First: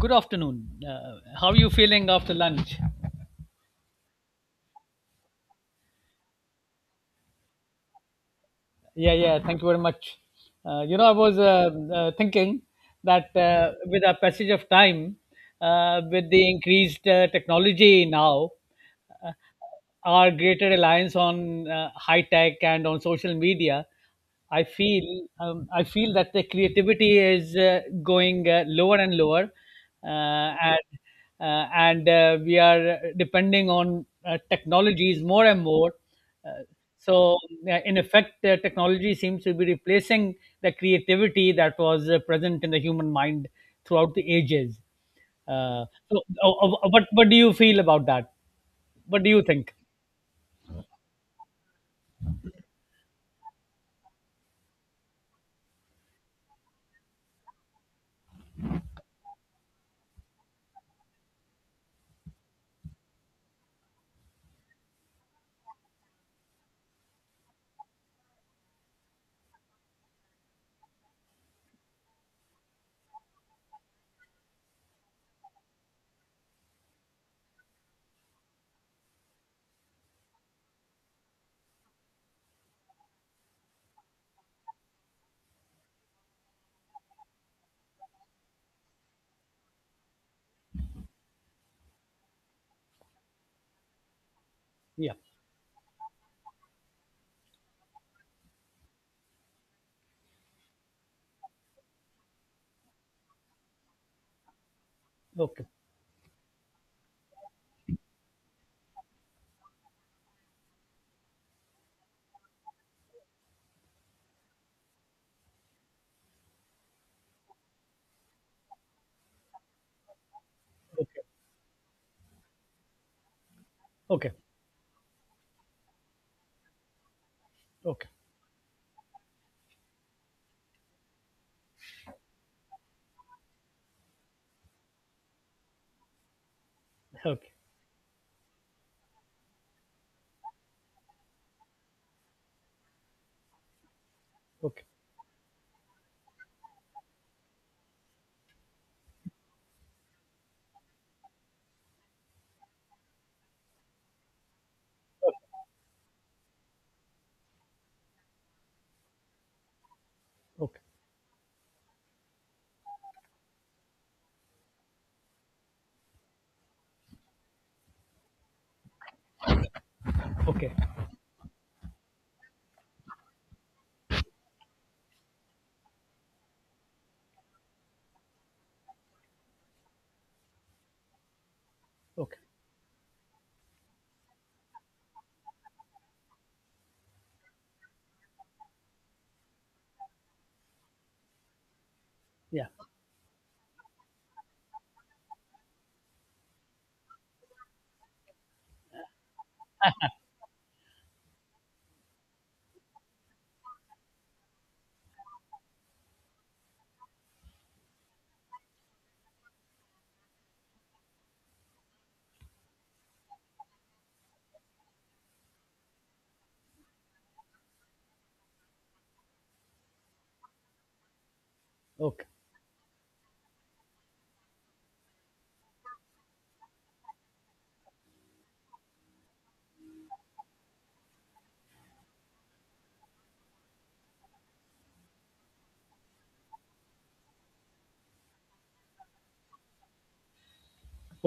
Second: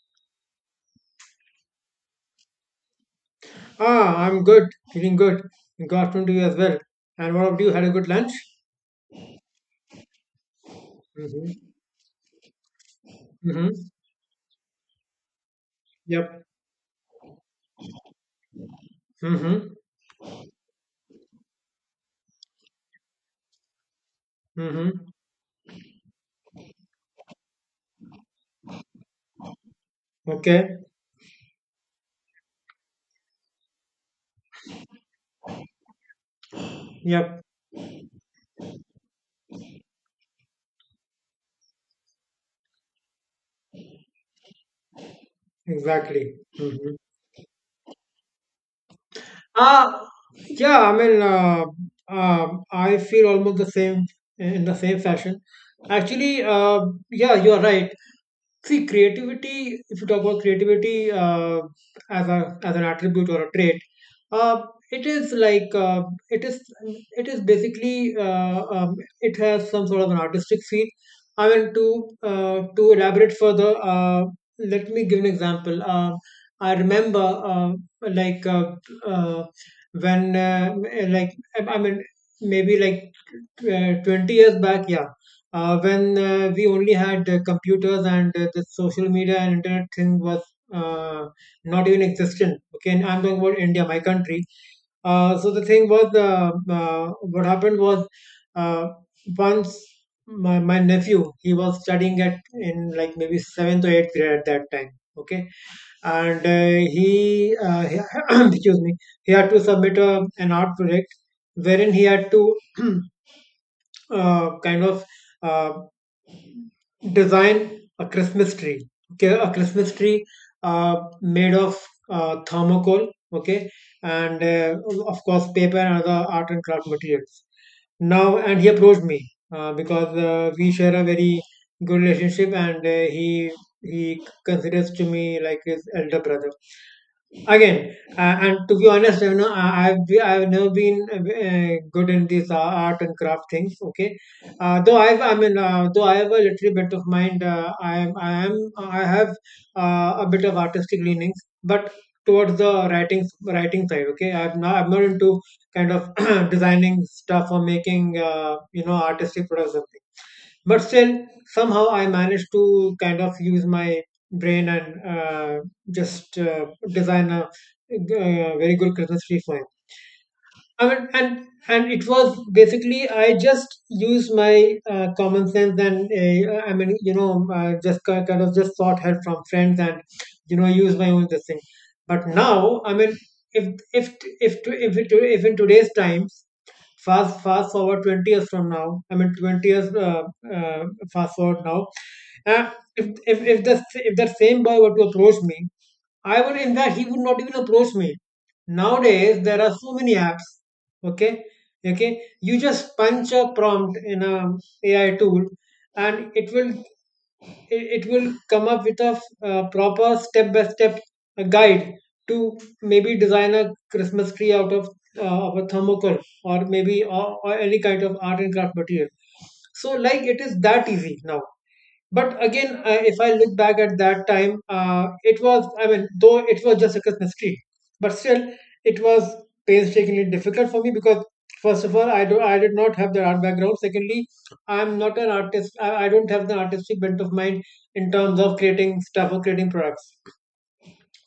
Good afternoon. How are you feeling after lunch? Ah, I'm good, feeling good. Good afternoon to you as well. And what about you? Had a good lunch? Yeah, yeah. Thank you very much. I was Mm-hmm. Thinking that Mm-hmm. With our passage of time, with Yep. the increased technology now, uh, Mm-hmm. our greater reliance on high tech and on social media, Mm-hmm. I feel that the creativity is going lower and lower, uh, Okay. and and we are depending on technologies more and more. Uh, so Yep. In effect, technology seems to be replacing the creativity that was present in the human mind throughout the ages. Uh, so, Exactly. uh, uh, Mm-hmm. what what do you feel about that? What do you think? Ah, yeah. I mean, I feel almost the same in the same fashion. Actually, yeah, you're right. See, creativity, if you talk about creativity as an attribute or a trait, uh, it is like it is it is basically it has some sort of an artistic feel. I mean, to elaborate further. Let me give an example. I remember like uh, when like I mean, maybe like 20 years back, yeah, when we only had computers, and the social media and internet thing was uh, not even existent. Okay, and I'm talking about India, my country. Yeah. So the thing was, what happened was, uh, once my nephew, he was studying at in like maybe seventh or eighth grade at that time. Okay, Okay. and he excuse me, he had to submit an art project wherein he had to kind of uh, design a Christmas tree. Okay, a Christmas tree Okay. made of thermocol. Okay, Okay. and of course paper and other art and craft materials. Okay. Now, and he approached me because we share a very good relationship, and he considers to me like his elder brother Okay. again, and to be honest, I've never been good in these art and craft things, okay. Okay. Though, I've I mean though I have a little bit of mind, I have a bit of artistic leanings, but towards the writing side. Okay, I'm not into kind of designing stuff or making artistic products, Okay. but still somehow I managed to kind of use my brain, and just design a, very good Christmas tree for him. Okay. I mean, and it was basically, I just used my common sense, and just kind of just sought help from friends and use my own this thing. But Okay. now, I mean, if if if to if, if in today's time. Fast forward 20 years from now. I mean, 20 years, uh, fast forward now. Yeah. Uh, if that same boy were to approach me, I would, in fact, he would not even approach me. Nowadays, there are so many apps. Okay, okay. You just punch a prompt in a AI tool, and it will come up with a proper step by step guide to maybe design a Christmas tree out of, a thermocol, or maybe, or any kind of art and craft material. So like it is that easy now. Okay. But again, if I look back at that time, it was, I mean, though it was just a Christmas tree, but still it was painstakingly difficult for me because, first of all, I did not have the art background. Secondly, I'm not an artist. I don't have the artistic bent of mind in terms of creating stuff or creating products.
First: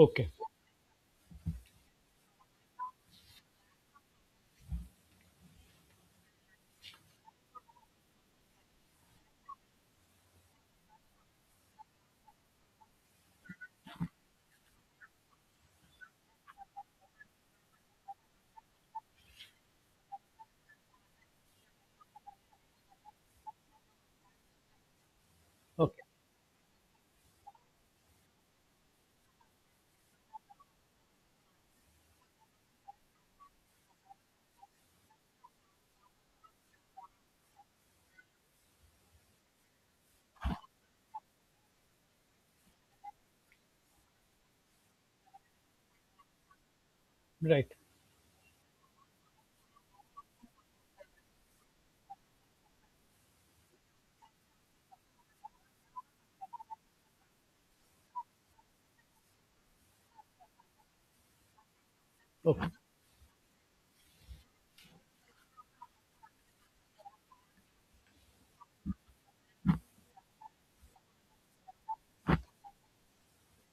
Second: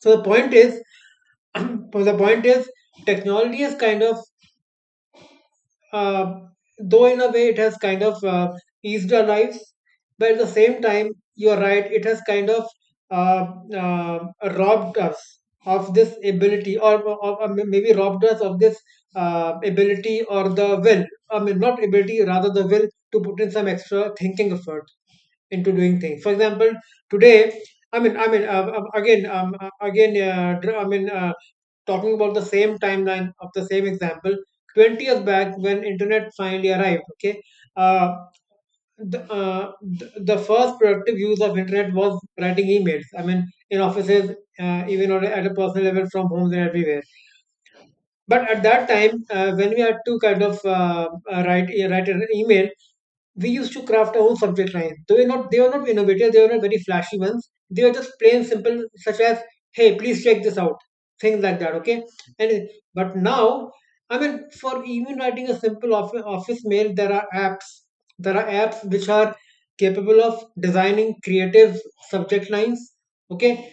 So the point is, so the point is, technology has kind of uh, though, in a way, it has kind of eased our lives, but at the same time, you're right, it has kind of uh, uh, robbed us of this ability, or maybe robbed us of this ability or the will. I mean, not ability, rather the will to put in some extra thinking effort into doing Okay. things. For example, today, I mean, again, again, talking about the same timeline of the same example. 20 years back, when internet finally arrived, okay, uh, the, uh, the first productive use of internet was writing emails. I mean, in offices, even at a personal level, from homes and everywhere. Right. But at that time, when we had to kind of write an email, we used to craft our own subject lines. They were not, innovative, they were not very flashy ones. They were just plain simple, such as, hey, please check this out. Things like that, okay? And Okay. but now, I mean, for even writing a simple office mail, there are apps. There are apps which are capable of designing creative subject lines. Okay,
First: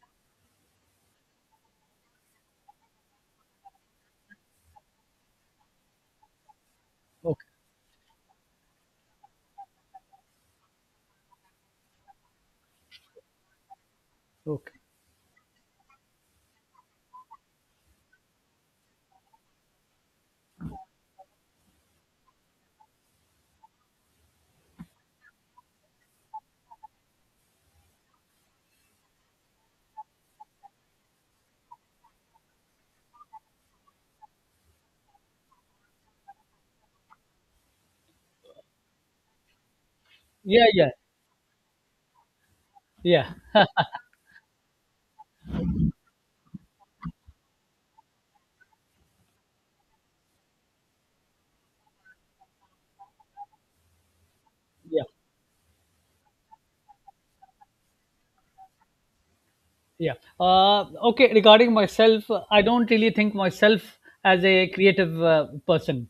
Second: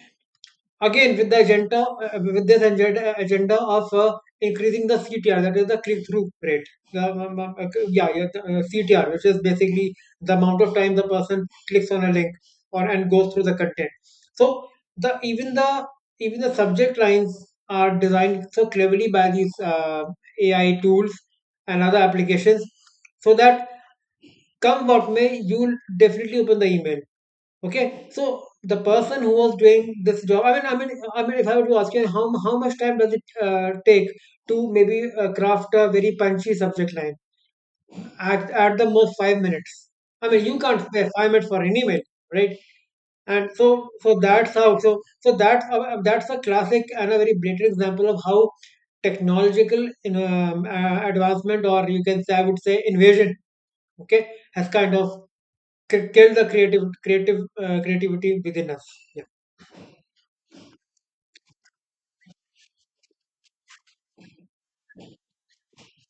again, with this agenda, of increasing the CTR, that is the click through rate, Okay. Yeah, yeah, CTR, which is basically the amount of time the person clicks on a link or and goes through the content. So Okay. the, even the subject lines are designed so cleverly by these AI tools and other applications, so that come what may, you'll definitely open the email. Okay, so the person who was doing this job, I mean, if I were to ask you, how much time does it take to maybe craft a very punchy subject line? At the most, 5 minutes. I mean, you Yeah. can't Yeah. spare 5 minutes for an email, right? Yeah. And so that's how, so that's a classic and a very blatant example of how technological, you advancement, or you can say, I would say, invasion, okay, has kind Yeah. of killed the creative creative creativity within us. Yeah. Uh, okay. Regarding myself, I don't really think myself as a creative person.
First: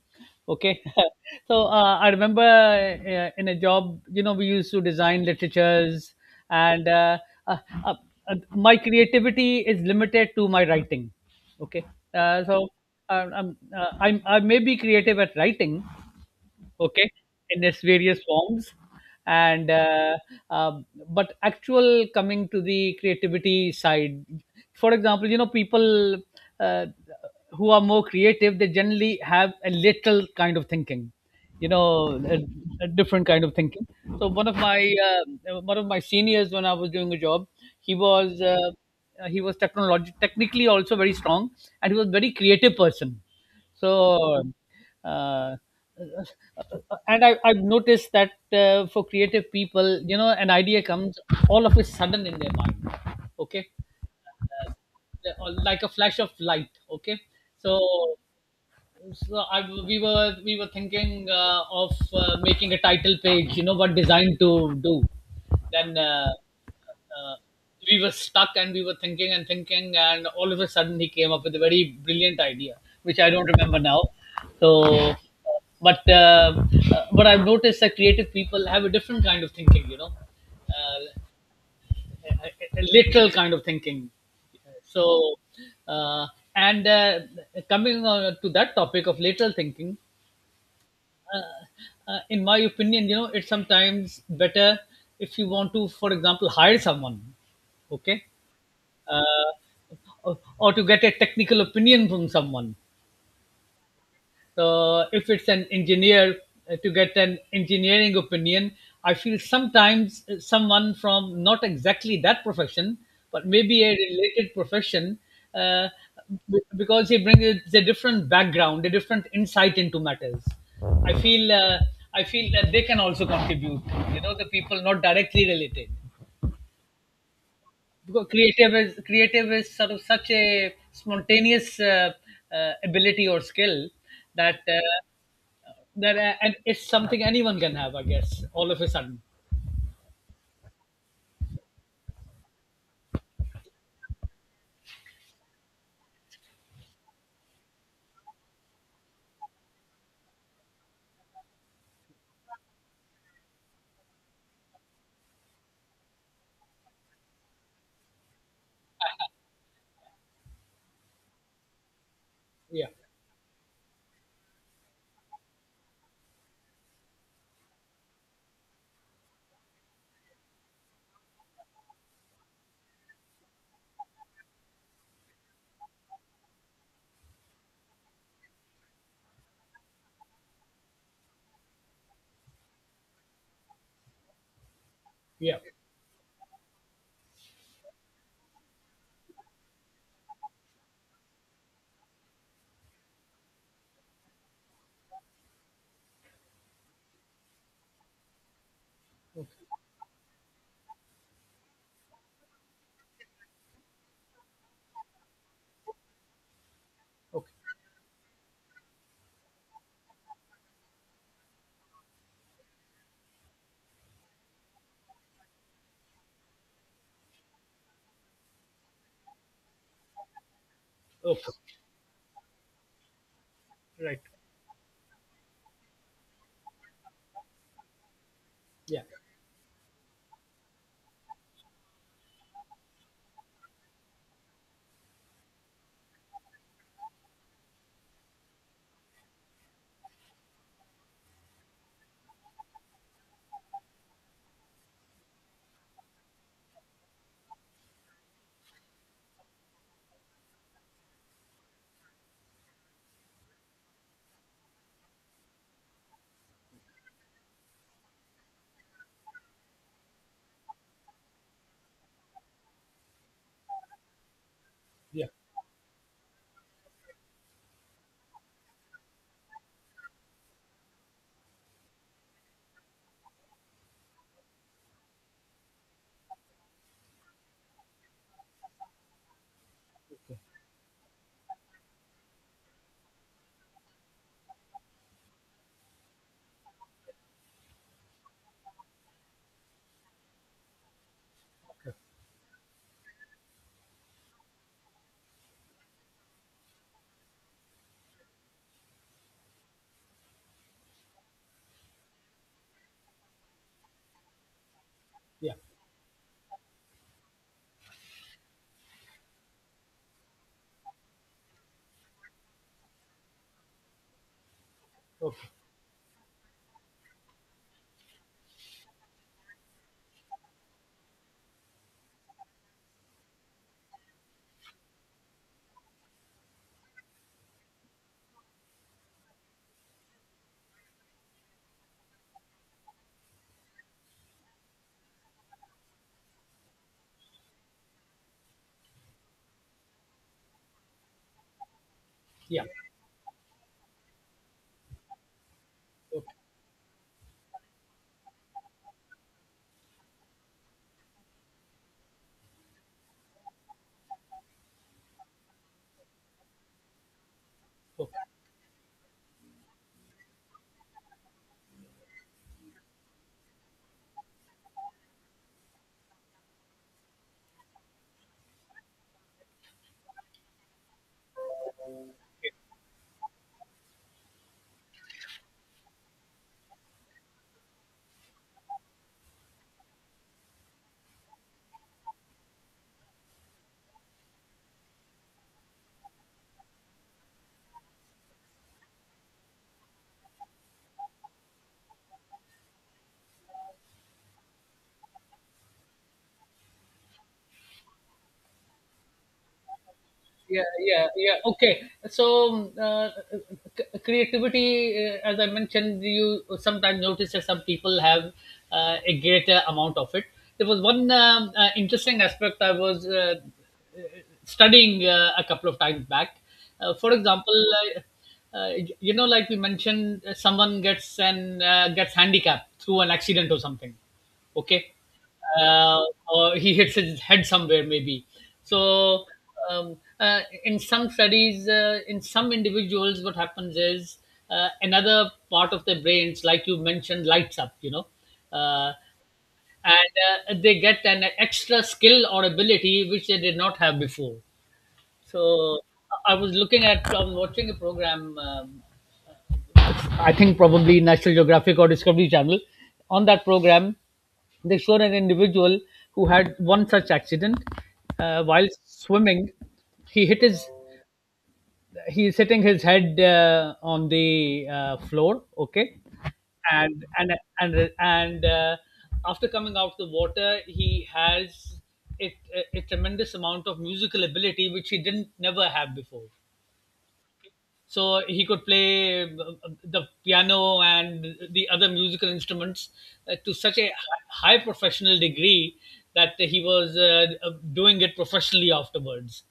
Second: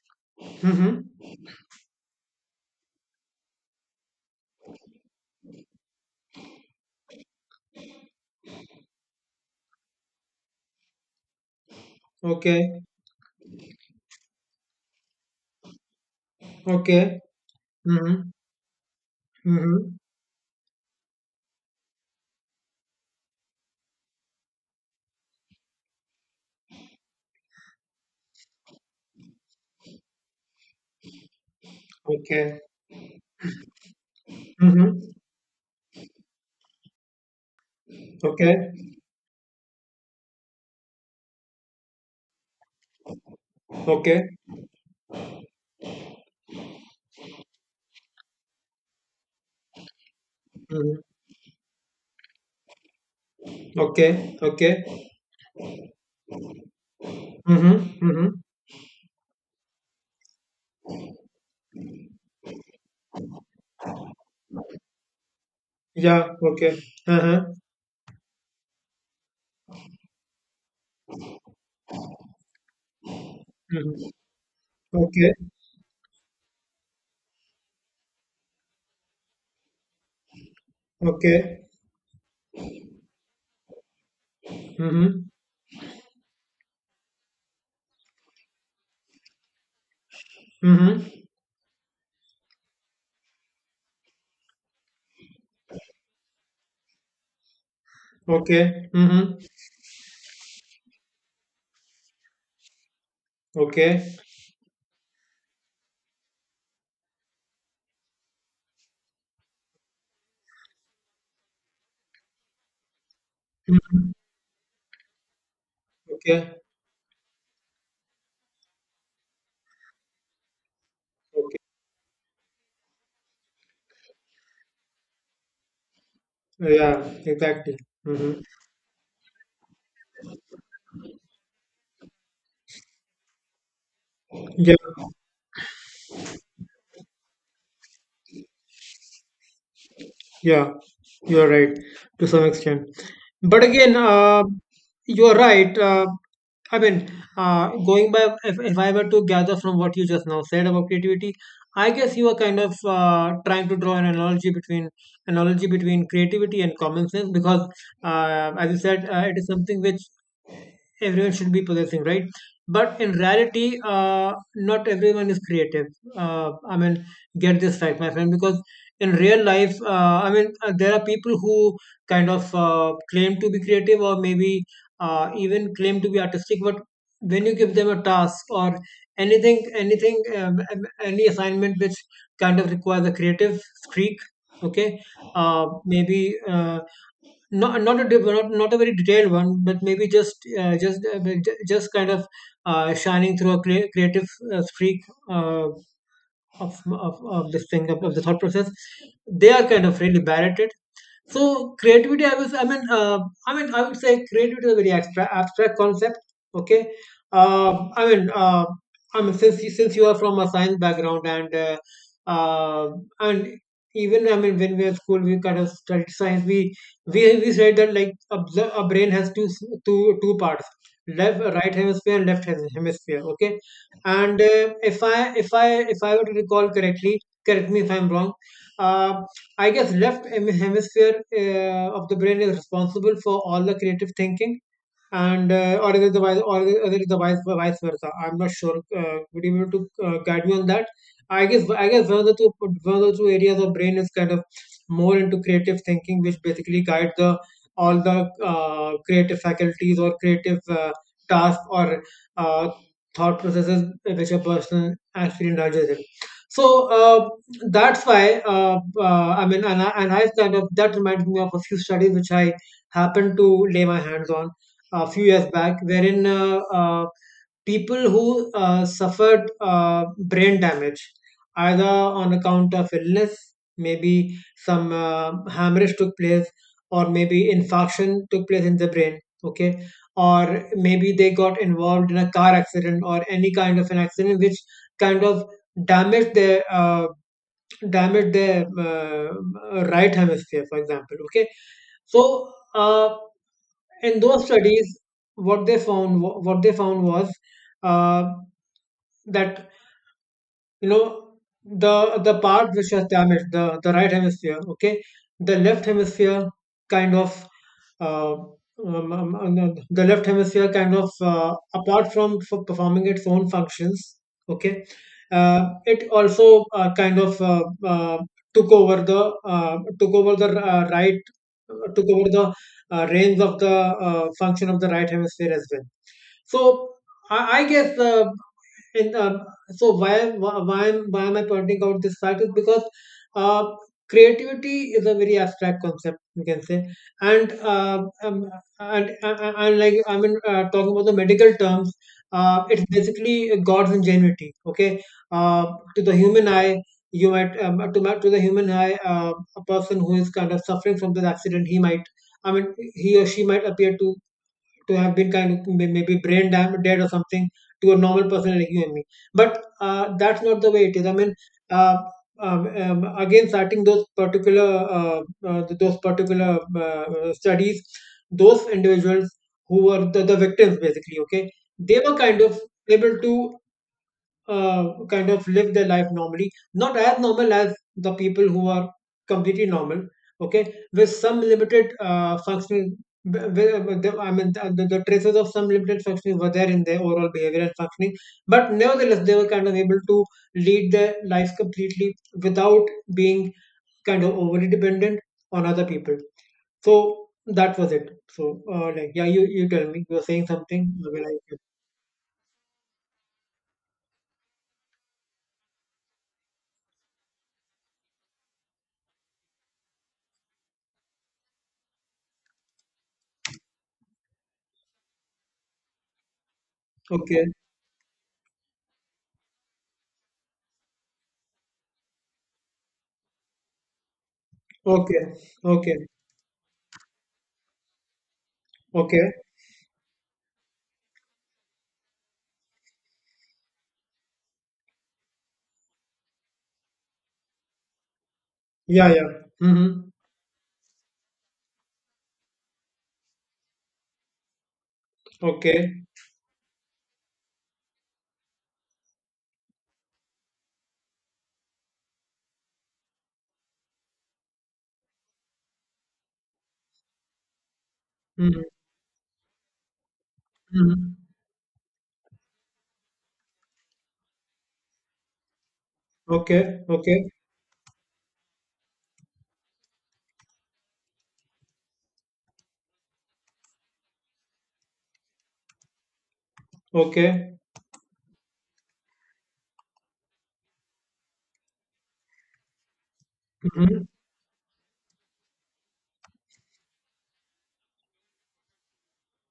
Okay. Mhm. So I remember in a job, you know, we used to design literatures, and uh, uh, my creativity is limited to my writing. Okay. Uh, so Okay. I'm, I may be creative at writing, okay, Okay. in its various Mhm. forms, and Mhm. Um, but actual coming to the creativity side, for example, you know, people uh, who are more creative, they generally have a little kind of thinking, you know, Okay. a different kind of thinking. So Mhm. One of my seniors, when I was doing a job, he was uh, Okay. he was technology technically also very strong, and he was a very creative person. Okay. So, uh, and I, I've noticed that for creative people, you know, an idea Mhm. comes all of a sudden in their mind. Okay, Okay. Okay. like a flash of light. Okay, Mhm. so Mhm. so I, we were thinking of making a title page. You know what design to do. Then Yeah. Okay. uh, Uh-huh. we were stuck and we were thinking and thinking, and all of a sudden he came up with a very brilliant idea which I don't remember now. Mhm. so Yeah. Okay. but uh, uh, but i've noticed that creative people have a different kind of thinking, you know, uh, Okay. a, a literal kind of thinking. Mhm. So uh, and uh, coming on to that topic of lateral thinking, Mhm. uh, in my opinion, you know, it's sometimes better if you want to, for example, hire someone, okay, Okay. Mhm. uh, or to get a technical opinion from someone. Okay. So if it's an engineer, to get an engineering opinion, I feel sometimes someone from not exactly that profession, but maybe a Mhm. related profession, uh, Okay. Because he brings a different background, a different insight into matters. I feel Okay. uh, I feel that they can also contribute. You know, the people not directly related. Yeah. Exactly. Because Mhm. creative is, creative is sort of such a spontaneous ability or skill that Yeah. And it's something anyone can have, I guess, all of a sudden. Yeah, you're right, to some extent. But again, you're right. I mean, going by, if I were to gather from what you just now said about creativity, I guess you are kind of trying to draw an analogy between creativity and common sense, because, as you said, it is something which everyone should be possessing, right? Yeah, But in reality, not everyone is creative. I mean, get this fact, my friend, because in real life, I mean, there are people who kind of claim to be creative, or maybe even claim to be artistic, but when you give them a task or any assignment which kind of requires a creative streak, okay, yeah. Maybe. Not a very detailed one, but maybe, just kind of shining through a creative streak, uh, of, of this thing, of the thought process. They are Okay, kind of really bad at it, so creativity, I was, I mean, I mean, I would say, creativity is a very abstract concept. Okay, okay, I mean, since you are from a science background, and uh, and even, I mean, when we were school, we kind of studied science. We said that, like, a brain has two parts, left okay. right hemisphere and left hemisphere. Okay, Right. and if I were to recall correctly, correct me if I'm wrong, Yeah, uh, I guess left hemisphere of the brain is responsible for all the creative thinking. And or is it the vice, or is it the vice versa? I'm not sure. Would you be able to guide me on that? I guess, one of the two areas of brain is kind of more into creative thinking, which basically guide the all the creative faculties, or creative tasks, or uh, thought processes which a person actually indulges in. So, that's why I mean, and I kind of, that reminds me of a few studies which I happened to lay my hands on a few years back, wherein people who suffered brain damage, either on account of illness, maybe some hemorrhage took place, or maybe infarction took place in the brain, okay, or maybe they got involved in a car accident or any kind of an accident which kind of damaged their uh, damaged their right hemisphere, for example, okay. So. In those studies what they found was uh, that you know the the part which was damaged, the right hemisphere, okay, yeah. the left hemisphere kind of uh, the left hemisphere kind of apart from for performing its own functions, okay, Okay, it also kind of took over the took over the reins of the function of the right hemisphere as well. So I guess in, uh, so why am- why why am I pointing out this fact is because uh, creativity is a very abstract concept, you can say, and uh, um, and like, I mean, talking about the medical terms, yeah. It's basically God's ingenuity. Okay, uh, to the Okay, human eye. You might to the human eye, a person who is kind of suffering from this accident, he might, I mean, he or she might appear to have been kind of maybe brain dam dead or something to a okay. normal person like you and me. But that's not the way it is. I mean, uh, again, citing uh, those particular studies, those individuals who were the victims basically, okay, they were kind of able to kind of live their life normally, not as normal as the people who are completely normal, okay, with some limited functional w- w- I mean, the traces of some limited functioning were there in their overall behavior and functioning, but nevertheless, they were kind of able to lead their lives completely without being kind of overly dependent on other people. So that was it. So, like, yeah, you, tell me, you were saying Yeah, something. yeah, I mean, yeah, okay. So creativity, as I mentioned, you sometimes notice that some people have a greater amount of it. There was one interesting aspect I was studying a couple of times back. Uh, for Okay, example, uh, uh, you know, like we mentioned, someone gets an gets handicapped through an accident or something. Okay, okay, okay, uh, or he hits his head somewhere maybe. So okay. in some studies, in some individuals, what happens is another part of their brains, like you mentioned, lights up. You know. Uh, Yeah, yeah. Mm-hmm. and they get an extra skill or ability which they did not have before. So Okay. I was looking at, I was watching a program, I think probably National Geographic or Discovery Channel. On that program, they showed an individual who had one such accident Mm-hmm. while swimming. He hit his, Mm-hmm. he is hitting his head on the floor, okay? Okay. And, Okay. and, and after coming out of the water, he has a, a tremendous amount of musical ability, which he didn't never have before. Okay. So he could play the piano and the other musical instruments to such a Mm-hmm. High professional degree that he was doing it professionally afterwards.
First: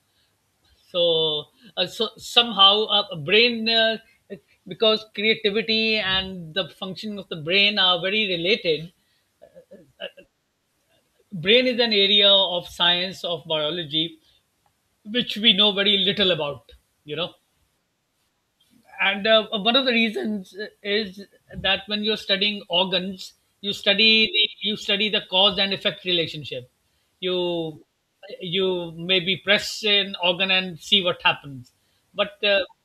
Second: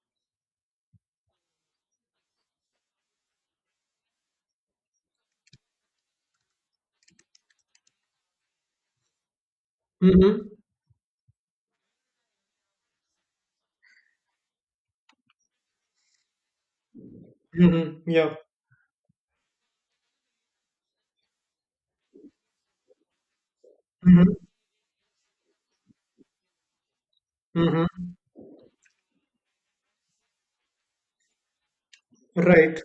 So uh, so somehow a brain, because creativity and the functioning of the brain are very related. Mm-hmm. Brain is an area of science, of biology, which we know very little about, you know. Mm-hmm. Yeah. And one of the reasons is that when you're studying organs, Mm-hmm. You study the cause and effect relationship. you Mm-hmm. you maybe press an organ and see what happens. But Right.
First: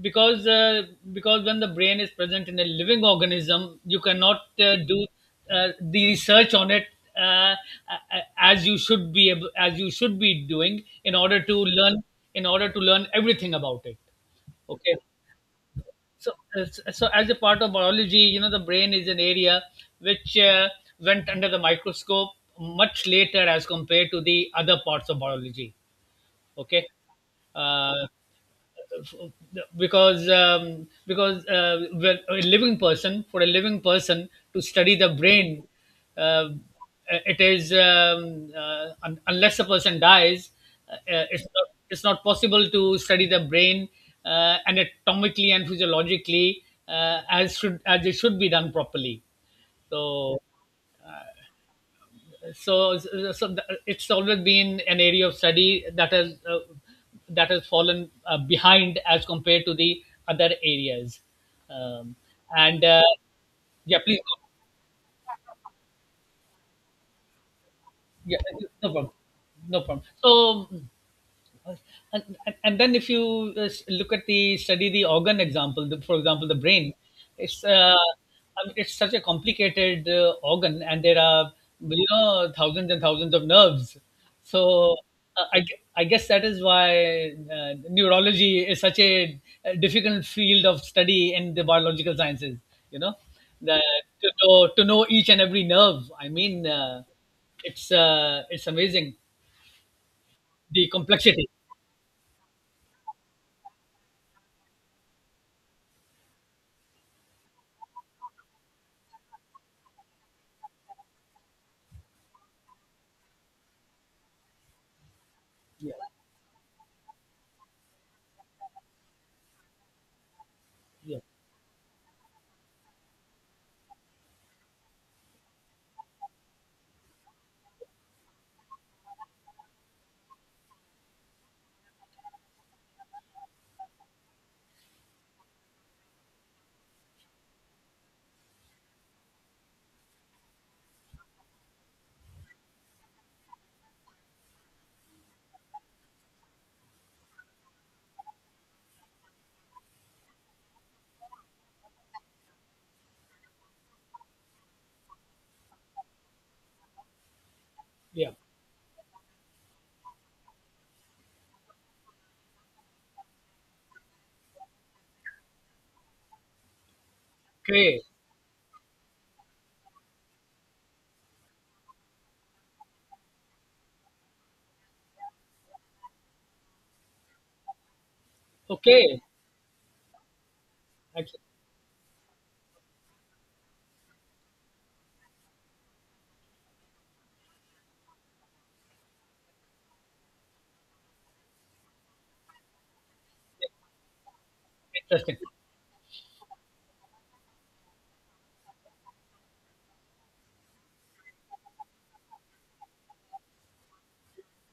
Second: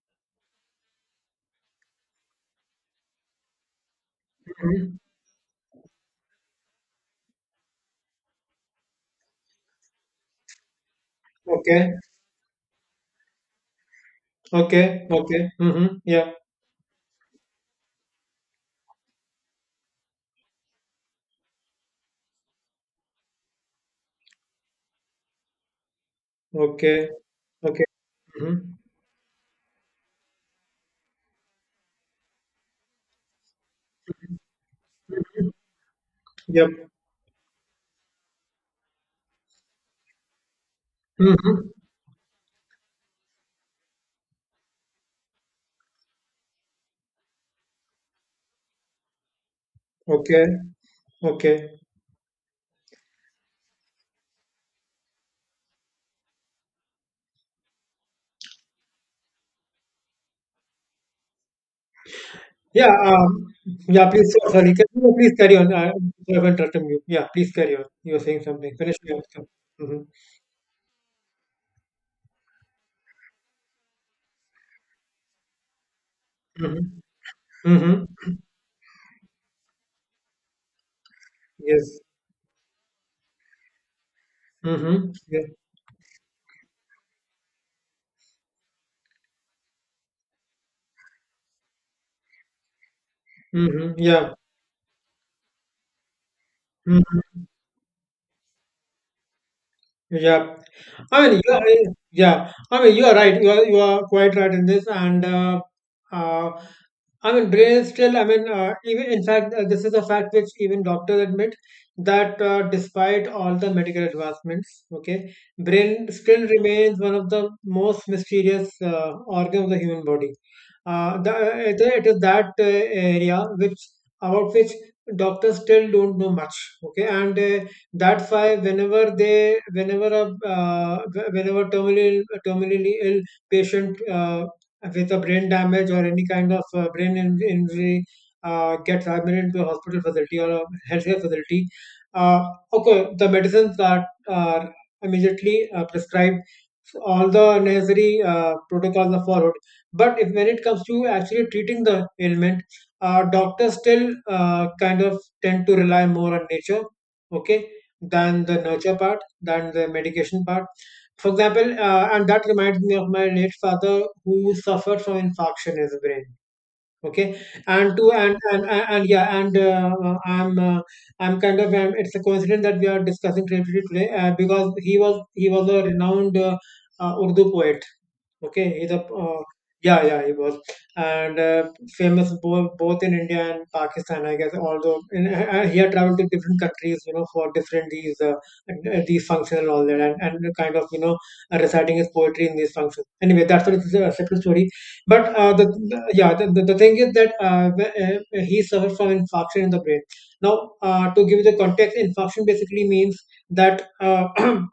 because uh, because when the brain is present in a living organism, you cannot Mm-hmm. do the research on it, uh, as you should be able, as you should be doing in order to Okay. learn, in order to learn everything about it, okay. Okay. Okay. Mm-hmm. Yeah. So, uh, so as a part of biology, you know, the brain is an area which went under the microscope much later as compared to the other parts of biology. Okay, Okay. Okay. uh, Mm-hmm. Because when a living person, for a living person to study the brain, uh, Yep. it is unless a person dies, it's Mm-hmm. not, it's not possible to study the brain anatomically and physiologically as should, as it should be done properly. so Okay. Okay. so, so it's always been an area of study that has fallen behind as compared to the other areas, um, and Yeah. uh, yeah, Yeah. please Please. go. Sorry. Can you please carry on? I haven't interrupted you. Yeah. Please carry on. You were Yeah, saying something. no Finish problem, your answer. no Mm-hmm. problem. So and and then if you look at the study, the organ example, the, for example, the brain, Mm-hmm. it's Mm-hmm. I mean, it's such a complicated organ, and there are, Yes. you know, thousands and thousands of nerves. so Mm-hmm. Yeah. uh, I, gue- I guess that is why neurology is such a difficult field of study in the biological sciences, you know, the, Mm-hmm. to Yeah. know, to know each and every nerve, i mean uh, Hmm. it's uh, it's amazing, Yeah, the I mean, complexity. you are, yeah, I mean, you are right. You are quite right in this. And uh, I mean, brain is still. I mean, even in fact, this is a fact which even doctors admit that, despite all the medical advancements, okay, Yeah. brain still remains one of the most mysterious organ of the human body. Yeah. It it is that area which about which doctors still don't know much. Okay, and that's why whenever they, whenever a, whenever terminally ill patient with a brain damage or any kind of brain injury gets admitted to a hospital facility or a healthcare facility, uh, okay, the medicines are immediately prescribed, all the necessary protocols are followed. But if when it comes to actually treating the ailment, doctors still kind of tend to rely more on nature. Okay, Yeah. than the nurture part, than the medication part. For example, and that reminds me of my late father who suffered from infarction in his brain. Okay, and Okay. to and and yeah, and I'm kind of it's a coincidence that we are discussing creativity today, because he was a renowned Urdu poet. Okay, he's a Okay. Yeah, yeah, he was, That's and famous both in India and Pakistan, I guess. Although in, he had traveled to different countries, you know, for different these functions and all that, and kind of, reciting his poetry in these functions. Anyway, that's what it's a separate story. But interesting. The yeah, the thing is that he suffered from infarction in the brain. Now, to give you the context, infarction basically means that.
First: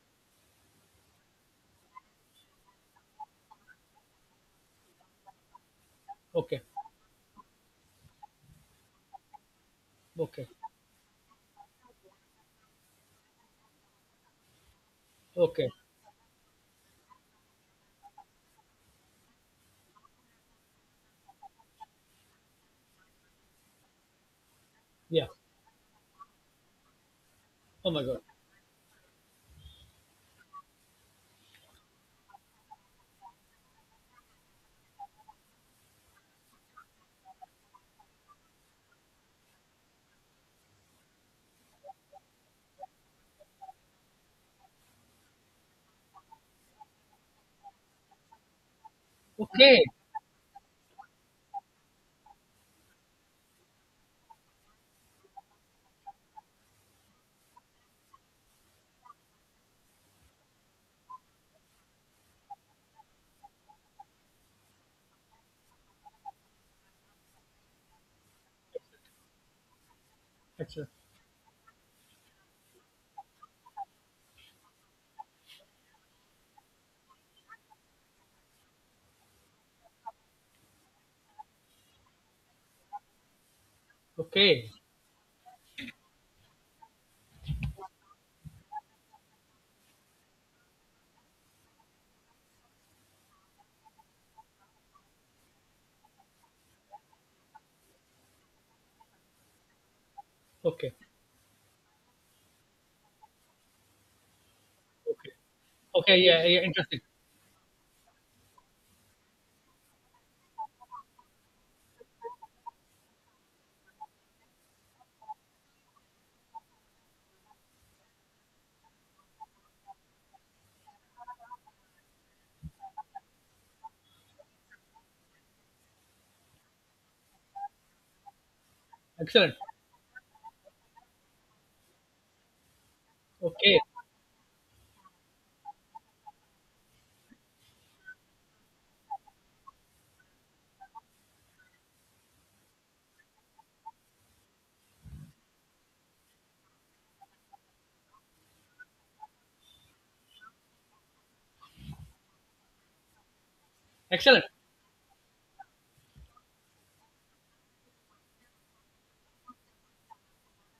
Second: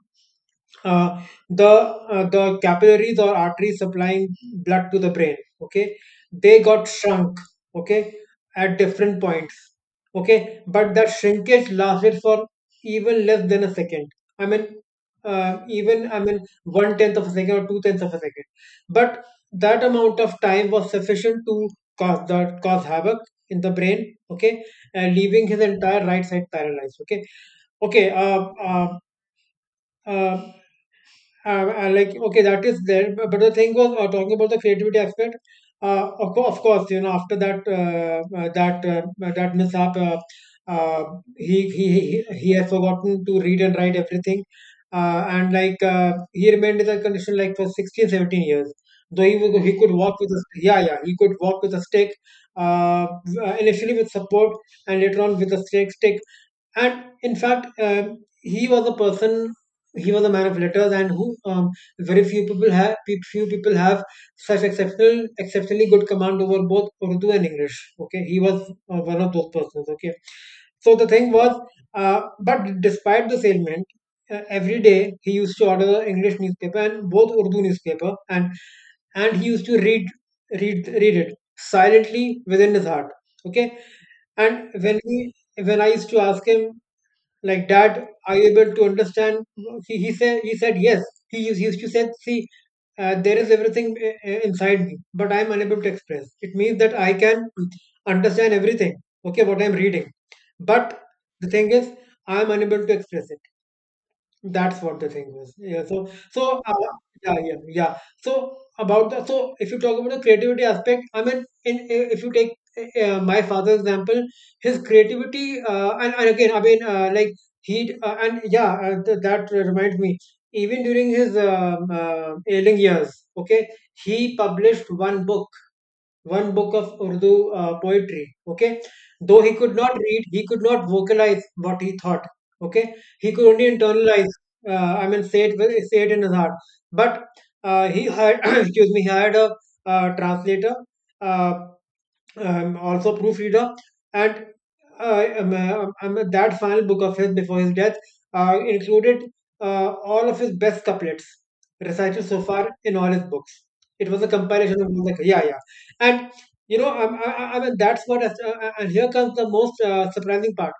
uh, the capillaries or arteries supplying blood to the brain, okay, they Okay. got shrunk, okay, at different points, Okay. okay, but that shrinkage lasted for even less than a second. I mean, Okay. even I mean one tenth of a second or two-tenths of a second, but that amount of time was sufficient to cause havoc in the brain, okay, and Yeah. leaving his entire right side paralyzed. Okay, Oh my okay, God. Uh, like, okay, that is there, but the thing was, talking about the creativity aspect. Of course, you know, after that that mishap, uh, he has forgotten to read and write everything, and like, he remained in that condition like for 16, 17 years. Though he was, he Okay. could walk with a, he could walk with a stick, uh, initially with support and later on with a stick and in fact, he was a person he was a man of letters, and who very few people have such exceptionally good command over both Urdu and English. Okay, he was one of those persons. Okay, Excellent. so the thing was, but despite this ailment, every day he used to order the English newspaper and both Urdu newspaper, and he used to read read it silently within his heart. Okay, Okay. and when I used to ask him like, dad, are you able to understand, he said, yes. He used, he used to say, see, there is everything inside me, but I'm unable to express it, means that I can understand everything, okay, what I'm reading, Okay. but the thing is, I'm unable to express it. That's what the thing Okay. was. Yeah. So Okay. Yeah. so, Yeah. Interesting. yeah, yeah, yeah. So about the, so if you talk about the creativity aspect, I mean, if you take my father's example, his creativity, and again, I mean, like, he and yeah, that reminds me, even during his ailing years, okay, he published one book, one book of Urdu poetry. Okay, though he Excellent. could not read, he could not vocalize what he thought, okay, he could only Okay. internalize, I mean, say it in his heart. But he had excuse me, he hired a translator, uh, also proofreader, and that final book of his before his death included all of his best couplets recited so far in all his books. It was a Excellent. compilation of music. Yeah, yeah, and you know, I mean, that's what, and here comes the most surprising part.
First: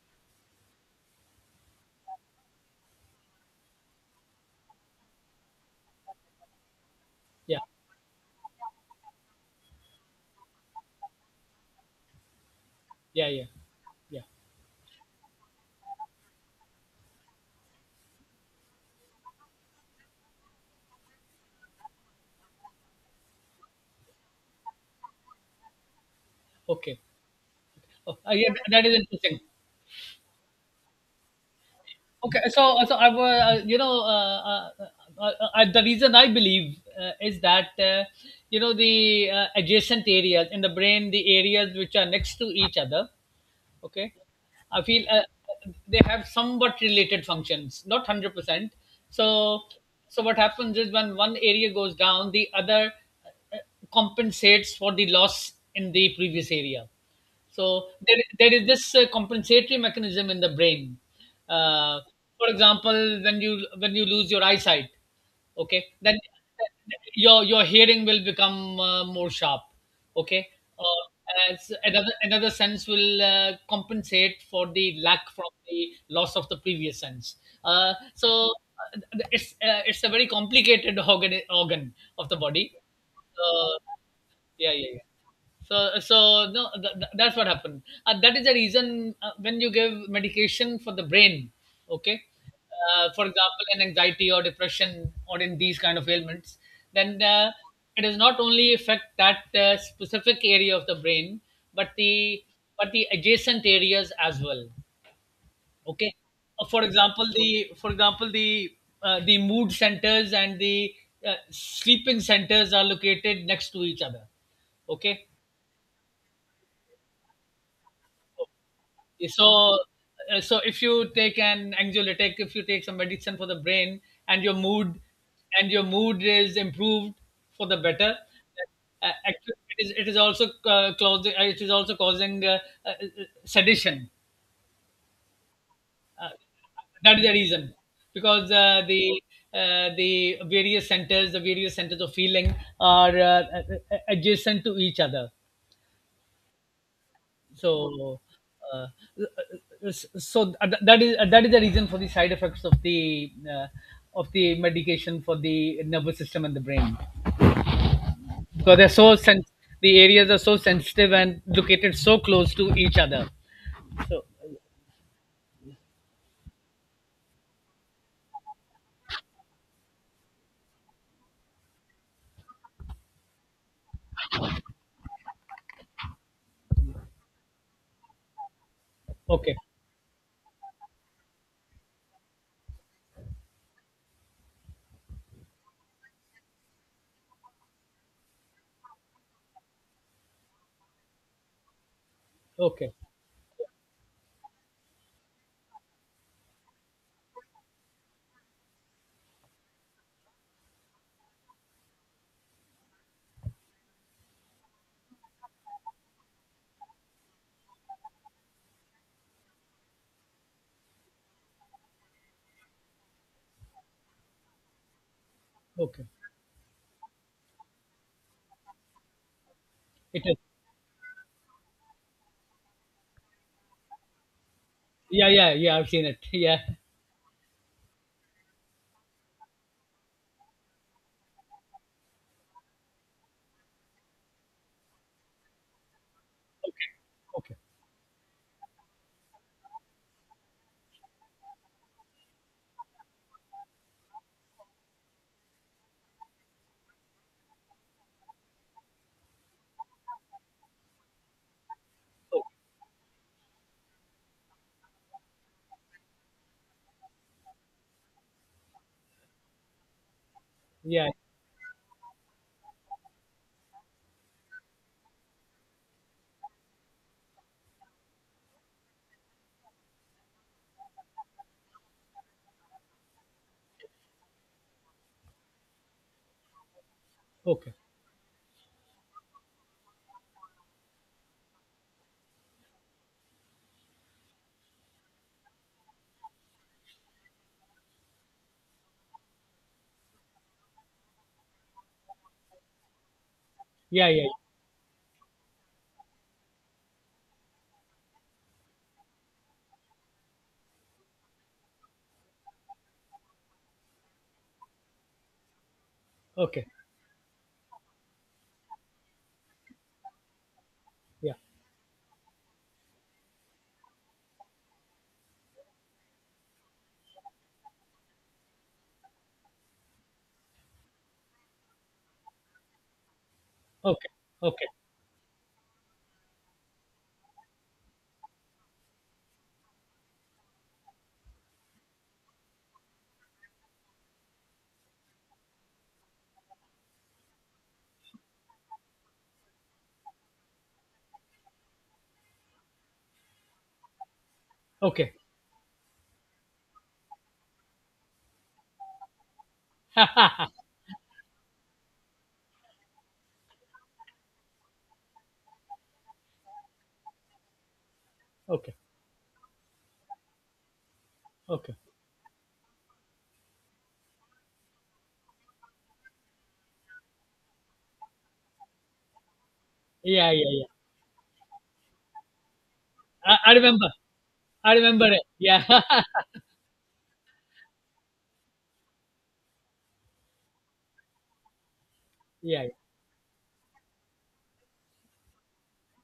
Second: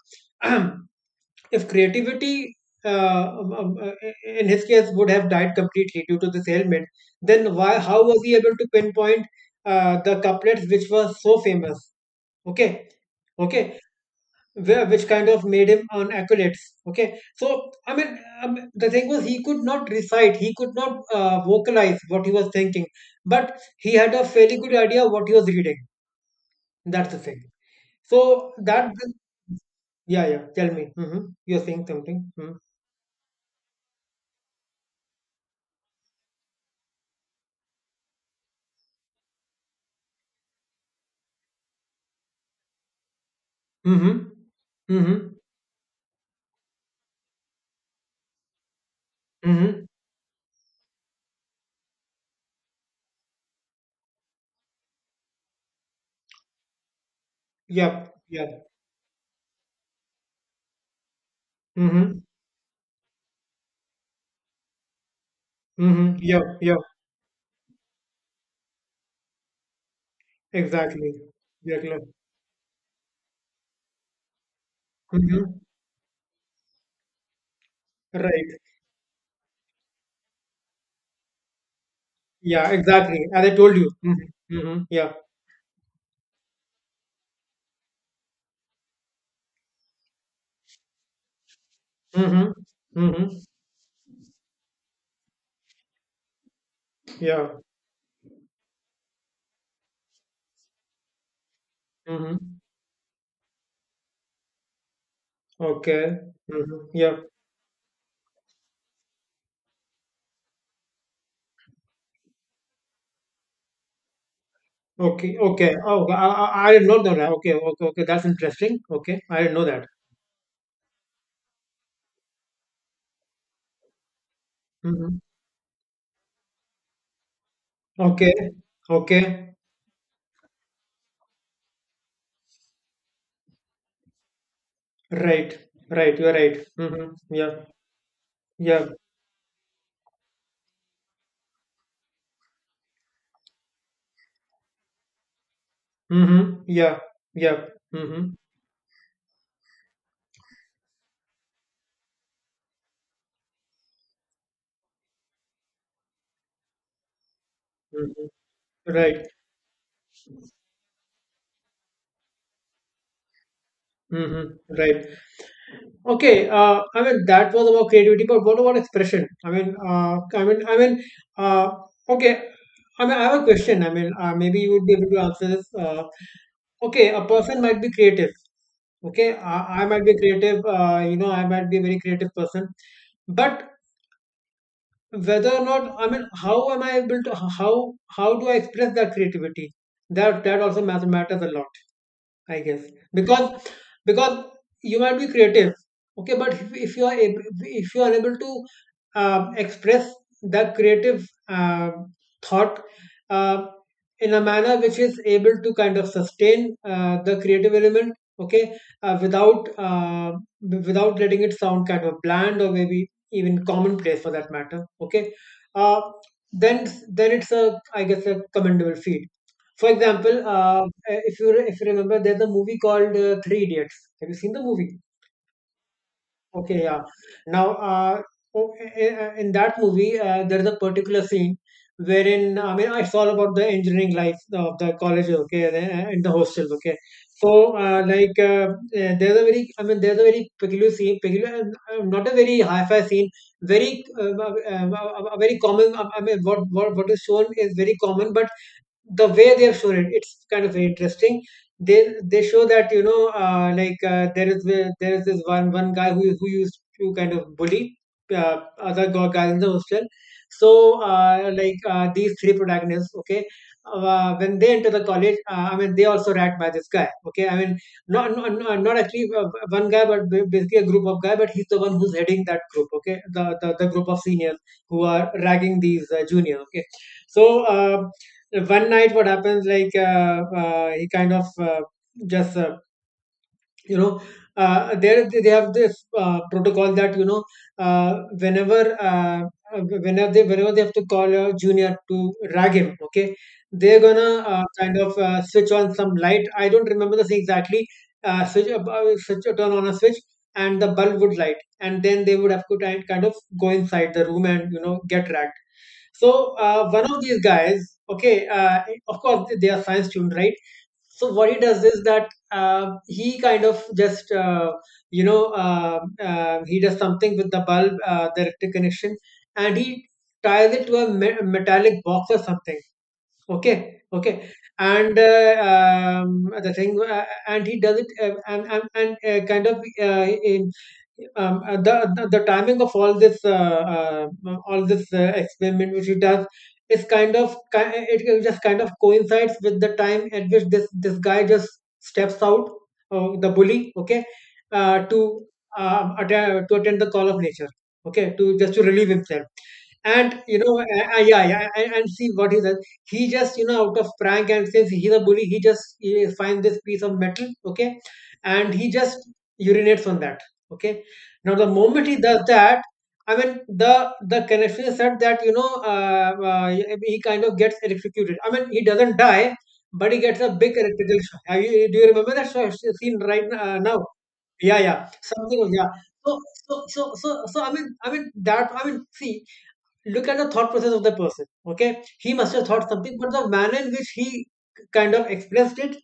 If creativity uh, um, um, uh, in his case would have died completely due to this ailment, then Yeah. why how was he able to pinpoint the couplets which were so famous, okay, Yeah. Yeah. okay, Yeah. where, which kind of made him an accolades, okay, so I mean, the thing was, he could not recite, he could not vocalize what he was thinking, but he had a fairly good idea what he was reading. Okay. That's the thing. Oh, So yeah. That that, is interesting. yeah, yeah, tell me. Hmm, you're saying something. Okay. Mm-hmm. So, so I, you know, the reason I believe is that, you know, the adjacent areas in the brain, the areas which are next to each other, okay, Mm-hmm. I feel Mm-hmm. They have somewhat related functions, not 100%. so Mm-hmm. so what happens is when one area goes down, the other uh, compensates for the loss in the previous area. so Yep, there, there yep. is this compensatory mechanism in the brain. Uh, Mm-hmm. for example, when you lose your eyesight, okay, Mm-hmm. then Yep, yep. your hearing will become more sharp. Okay, or Exactly. as Exactly. another, another sense will compensate for the lack, from Mm-hmm. the loss of the previous sense. So Right. uh, it's a very complicated organ, organ of the Yeah, body. exactly, as I told Uh, you. Mm-hmm. yeah, Mm-hmm. yeah, yeah Yeah. so so no th- th- That's what happened. That is the reason when you give medication for the brain, okay, Mhm. For Mhm. example, in anxiety or depression or in these kind of ailments, then Yeah. uh, it does not only affect that specific area of the brain but the, Mhm. but the adjacent areas as well, okay. Okay. Uh, for Mhm. Yeah. example the for example the mood centers and the sleeping centers are located next to each other, okay. Okay. Okay. Oh, well, I didn't know that. Okay. Okay. Okay. That's interesting. Okay. I didn't know so that. uh, so if you take an anxiolytic, if you take some medicine for the brain, and your mood, Mm-hmm. and your mood is improved for the better, Okay. Okay. actually it is also causing it is also causing uh, sedition. Right. Right. uh, You're right. that is the Mm-hmm. Yeah. reason, because Yeah. The various centers, the various centers of feeling are adjacent to each other. Mm-hmm. Yeah. Yeah. So, Mm-hmm. uh, so that is that is the reason for the side effects of the medication for the nervous system and the brain. Mm-hmm. So they're so Right. sen- the areas are so sensitive and located so close to each other. So Mm-hmm. Right. Okay, I mean, that was about creativity, but what about expression? I mean, uh, okay. I mean, I have a question. I mean, maybe you would be able to answer this. Okay, a person might be creative. Okay, okay, I might be creative. You know, I might be a very creative person, but whether or not, I mean, how am I able to? How do I express that creativity? That that also matters a lot. I guess, okay, because because you might be creative, okay, but if you are able, if you are unable to express that creative thought uh, in a manner which is able to kind of sustain the creative element, okay, without without letting it sound kind of bland or maybe even commonplace for that matter, okay, uh, okay. then it's a, I guess, a commendable feat. For It is. example, if you remember, there's a movie called Three Idiots. Have you seen the movie? Yeah, yeah, yeah. I've seen it. Yeah. Okay, yeah. Now, uh, in that movie, there's a particular scene wherein, I mean, it's all about the engineering life of the college, okay, and the Okay, hostels, okay. So, okay, okay. uh, like, uh, there's a very, I mean, there's a very peculiar scene, peculiar, not a very hi-fi scene, very, a very common. I mean, what is shown is very common, but the way they have shown it, it's kind of interesting. They show that, you know, there is, there is this one guy who used to kind of bully other guys in the hostel. So, Yeah. These three protagonists, okay, when they enter the college, I mean, they also rat by this guy, okay, I mean, not actually one guy but basically a group of guy, but he's the one who's heading that group, okay, the the group of seniors who are ragging these juniors, okay. So Okay. uh, one night what happens, like, he kind of just you know there, they have this protocol that, you know, uh, whenever uh, uh, whenever they have to call a junior to rag him, okay, they're Yeah, yeah. gonna kind of switch on some light, I don't remember the thing exactly. Switch up- switch Turn on a switch and the bulb would light, and then they would have to kind of go inside the room and, you know, get ragged. So, Okay. One of these guys, okay, of course they are science student, right? So Yeah. what he does is that, he kind of just, he does something with the bulb, the electric connection, and he ties it to a metallic box or something. Okay, Okay. okay. Yeah. And the thing, and he does it, and kind of in the, the timing of all this, all this experiment which he does is kind of it, it just kind of coincides with the time at which this guy just steps out, the bully, okay, Okay. Okay. Okay. to attend, to attend the call of nature, okay, to just to relieve himself. And, you know, and see what he does. He just, you know, out of prank, and since he's a bully, he just he finds this piece of metal, okay, and Okay. he just urinates on that, okay. Now the Okay. moment he does that, I mean, the the connection is said that, you know, he kind of gets electrocuted, I mean, he doesn't die, but he Yeah, gets yeah, a yeah. big electrical shock. Have you, do you remember that show, scene, right? I remember. Now, I yeah, remember yeah, it. something Yeah. was, yeah. So so I mean, that, I mean, see, look at the thought process of the person, okay, he must have Yeah. thought something, but the manner in which he kind of expressed it,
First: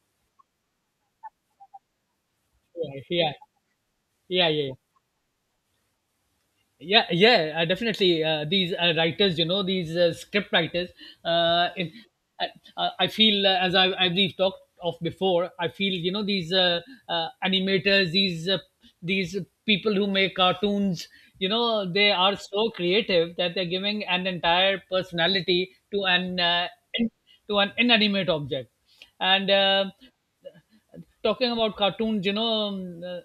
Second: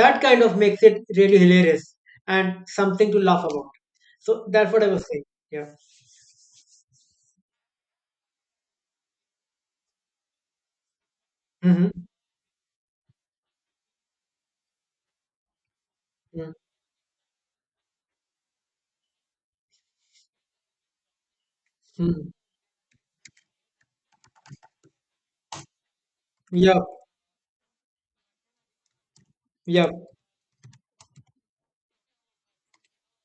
that kind of makes it really hilarious and Yeah. something to Yeah. laugh about. So Yeah. Yeah. that's what I was saying. Yeah. Yeah, yeah, definitely. These writers, you know, these script writers. Uh, Mm-hmm. in, uh, I feel, as I, as we've talked of before, I feel, you know, these animators, these people who make cartoons, you know, they Mm-hmm. are so creative that they're giving an entire personality to an Yeah, in, to an inanimate object, and yeah. talking about cartoons, you know,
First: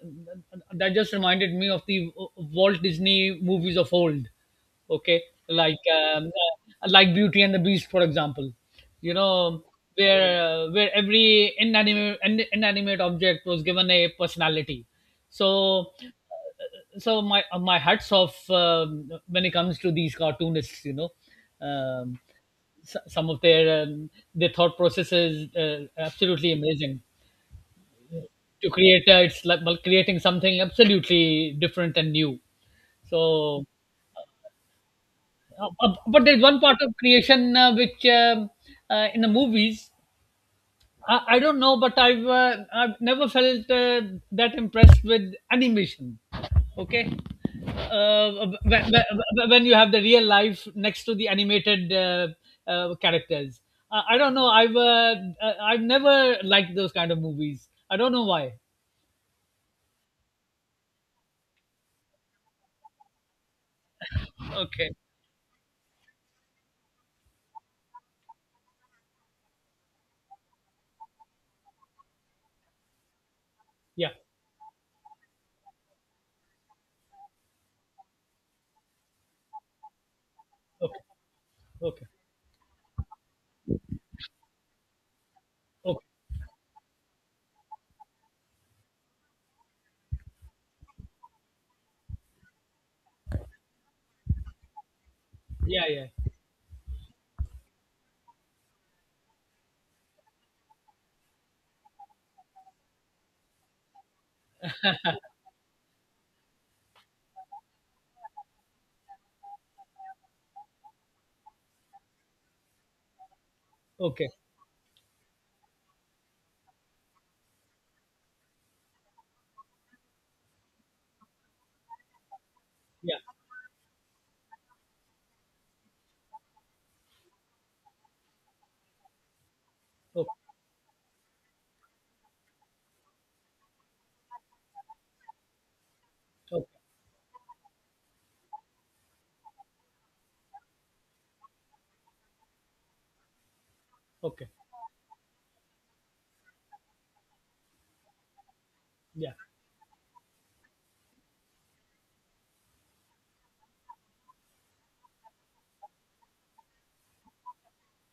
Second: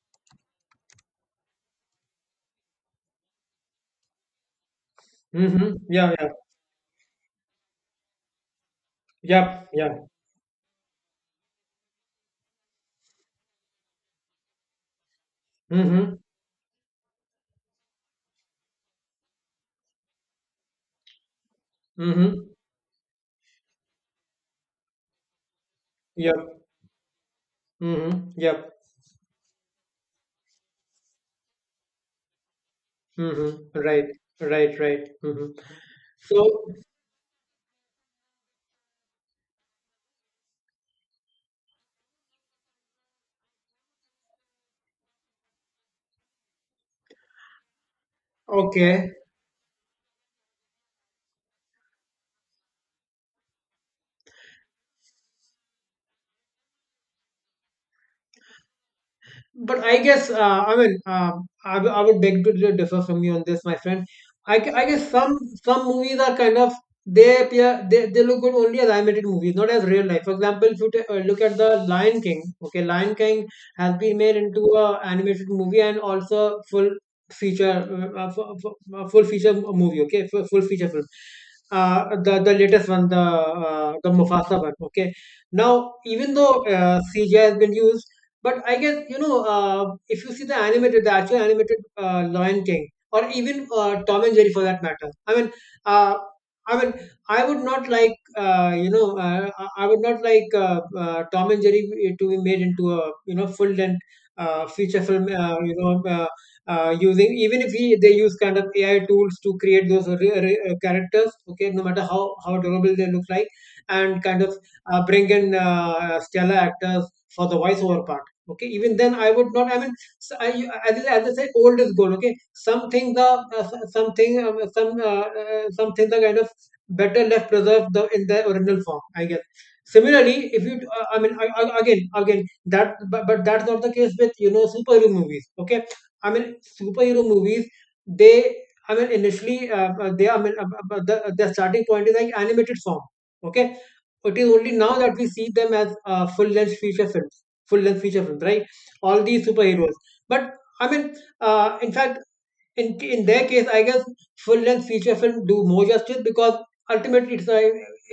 that just reminded me of the Walt Disney movies of old. Okay, Mm-hmm. like Yeah, um, yeah. Like Beauty and the Beast, for example. You know, Yeah, yeah. Where every inanimate, inanimate object was given a personality. So, Mm-hmm. so my my hats off when it comes to these cartoonists. You know. Um, Mm-hmm. Some of their thought processes Yeah. absolutely amazing Mm-hmm. to Yep. create, it's like, well, creating something absolutely different and new. so Mm-hmm. Right. Right. Mm-hmm. uh, uh, but there's one So. part of creation which in the movies, I don't know, but I've I've never felt that impressed with animation, okay, uh, when, Okay. when you have the real life next to the animated characters, I don't know, I've I've never liked those kind of movies. I don't know why. But I guess, I mean, I, I would beg to differ from you on this, my friend. I, I Okay. guess some movies are kind of, they appear, they look good only as animated movies, not as real life. For example, if you look at the Lion King, okay, Lion King has Yeah. been made into a animated movie and also full feature full feature movie, okay, full, full feature Okay, film. okay, The latest one, the Mufasa one, okay. Now, okay. even though CGI has been used, but I guess, you know, if you see the animated, the actual animated Lion King, or even Tom and Jerry for that matter. I mean, Yeah, yeah. uh, I mean, I would not like, I would not like Tom and Jerry to be made into a, you know, full length feature film. You know. Using, even if we they use kind of AI tools to create those characters, okay, no matter how adorable they look like, and Okay, kind of bring in stellar actors for the voiceover part, okay. Even then I would not, I mean, I, as, as I say, old is gold, okay. Something yeah. the something, something, the kind of better left preserved the in the original form, I guess. Similarly, Okay, if you, I mean, again, that, but that's not the case with, you know, superhero movies, okay. I mean, okay, superhero movies, they, I mean, initially, they, I mean, the starting point is like animated form, okay. It okay. is only now that we see them as full length feature films, full length feature films, right? All Yeah. these superheroes. But I mean, in fact, in their case, I guess full length feature film do more justice, because ultimately it's a,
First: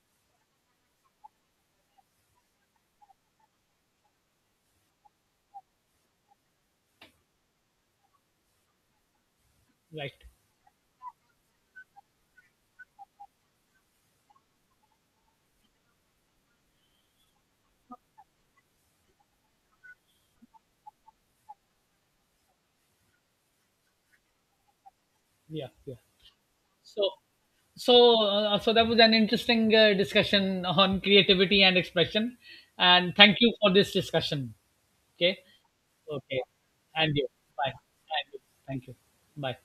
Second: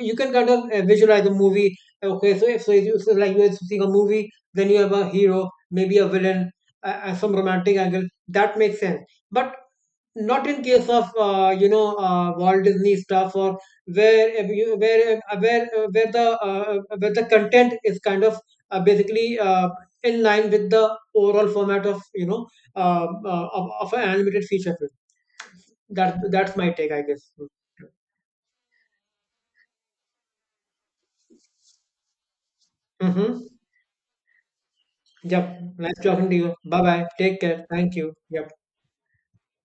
you can kind of visualize a movie. Okay, so if so, you, so like, you're seeing a movie, then you have a hero, maybe a villain, and some romantic angle. That makes sense. But Right. not in case of, you know, Walt Disney stuff, or where if you- where, where, where the content is kind of basically in line with the overall format of, you know, of an animated feature film. Yeah, yeah. That's my take, so I guess. so uh, so that was an interesting discussion on creativity and expression, and thank Mm-hmm. you for this discussion. Okay. Yep. Nice talking to Okay. you. Bye bye. And you. Take care. Bye. Thank you. And you. Yep. Thank you. Bye.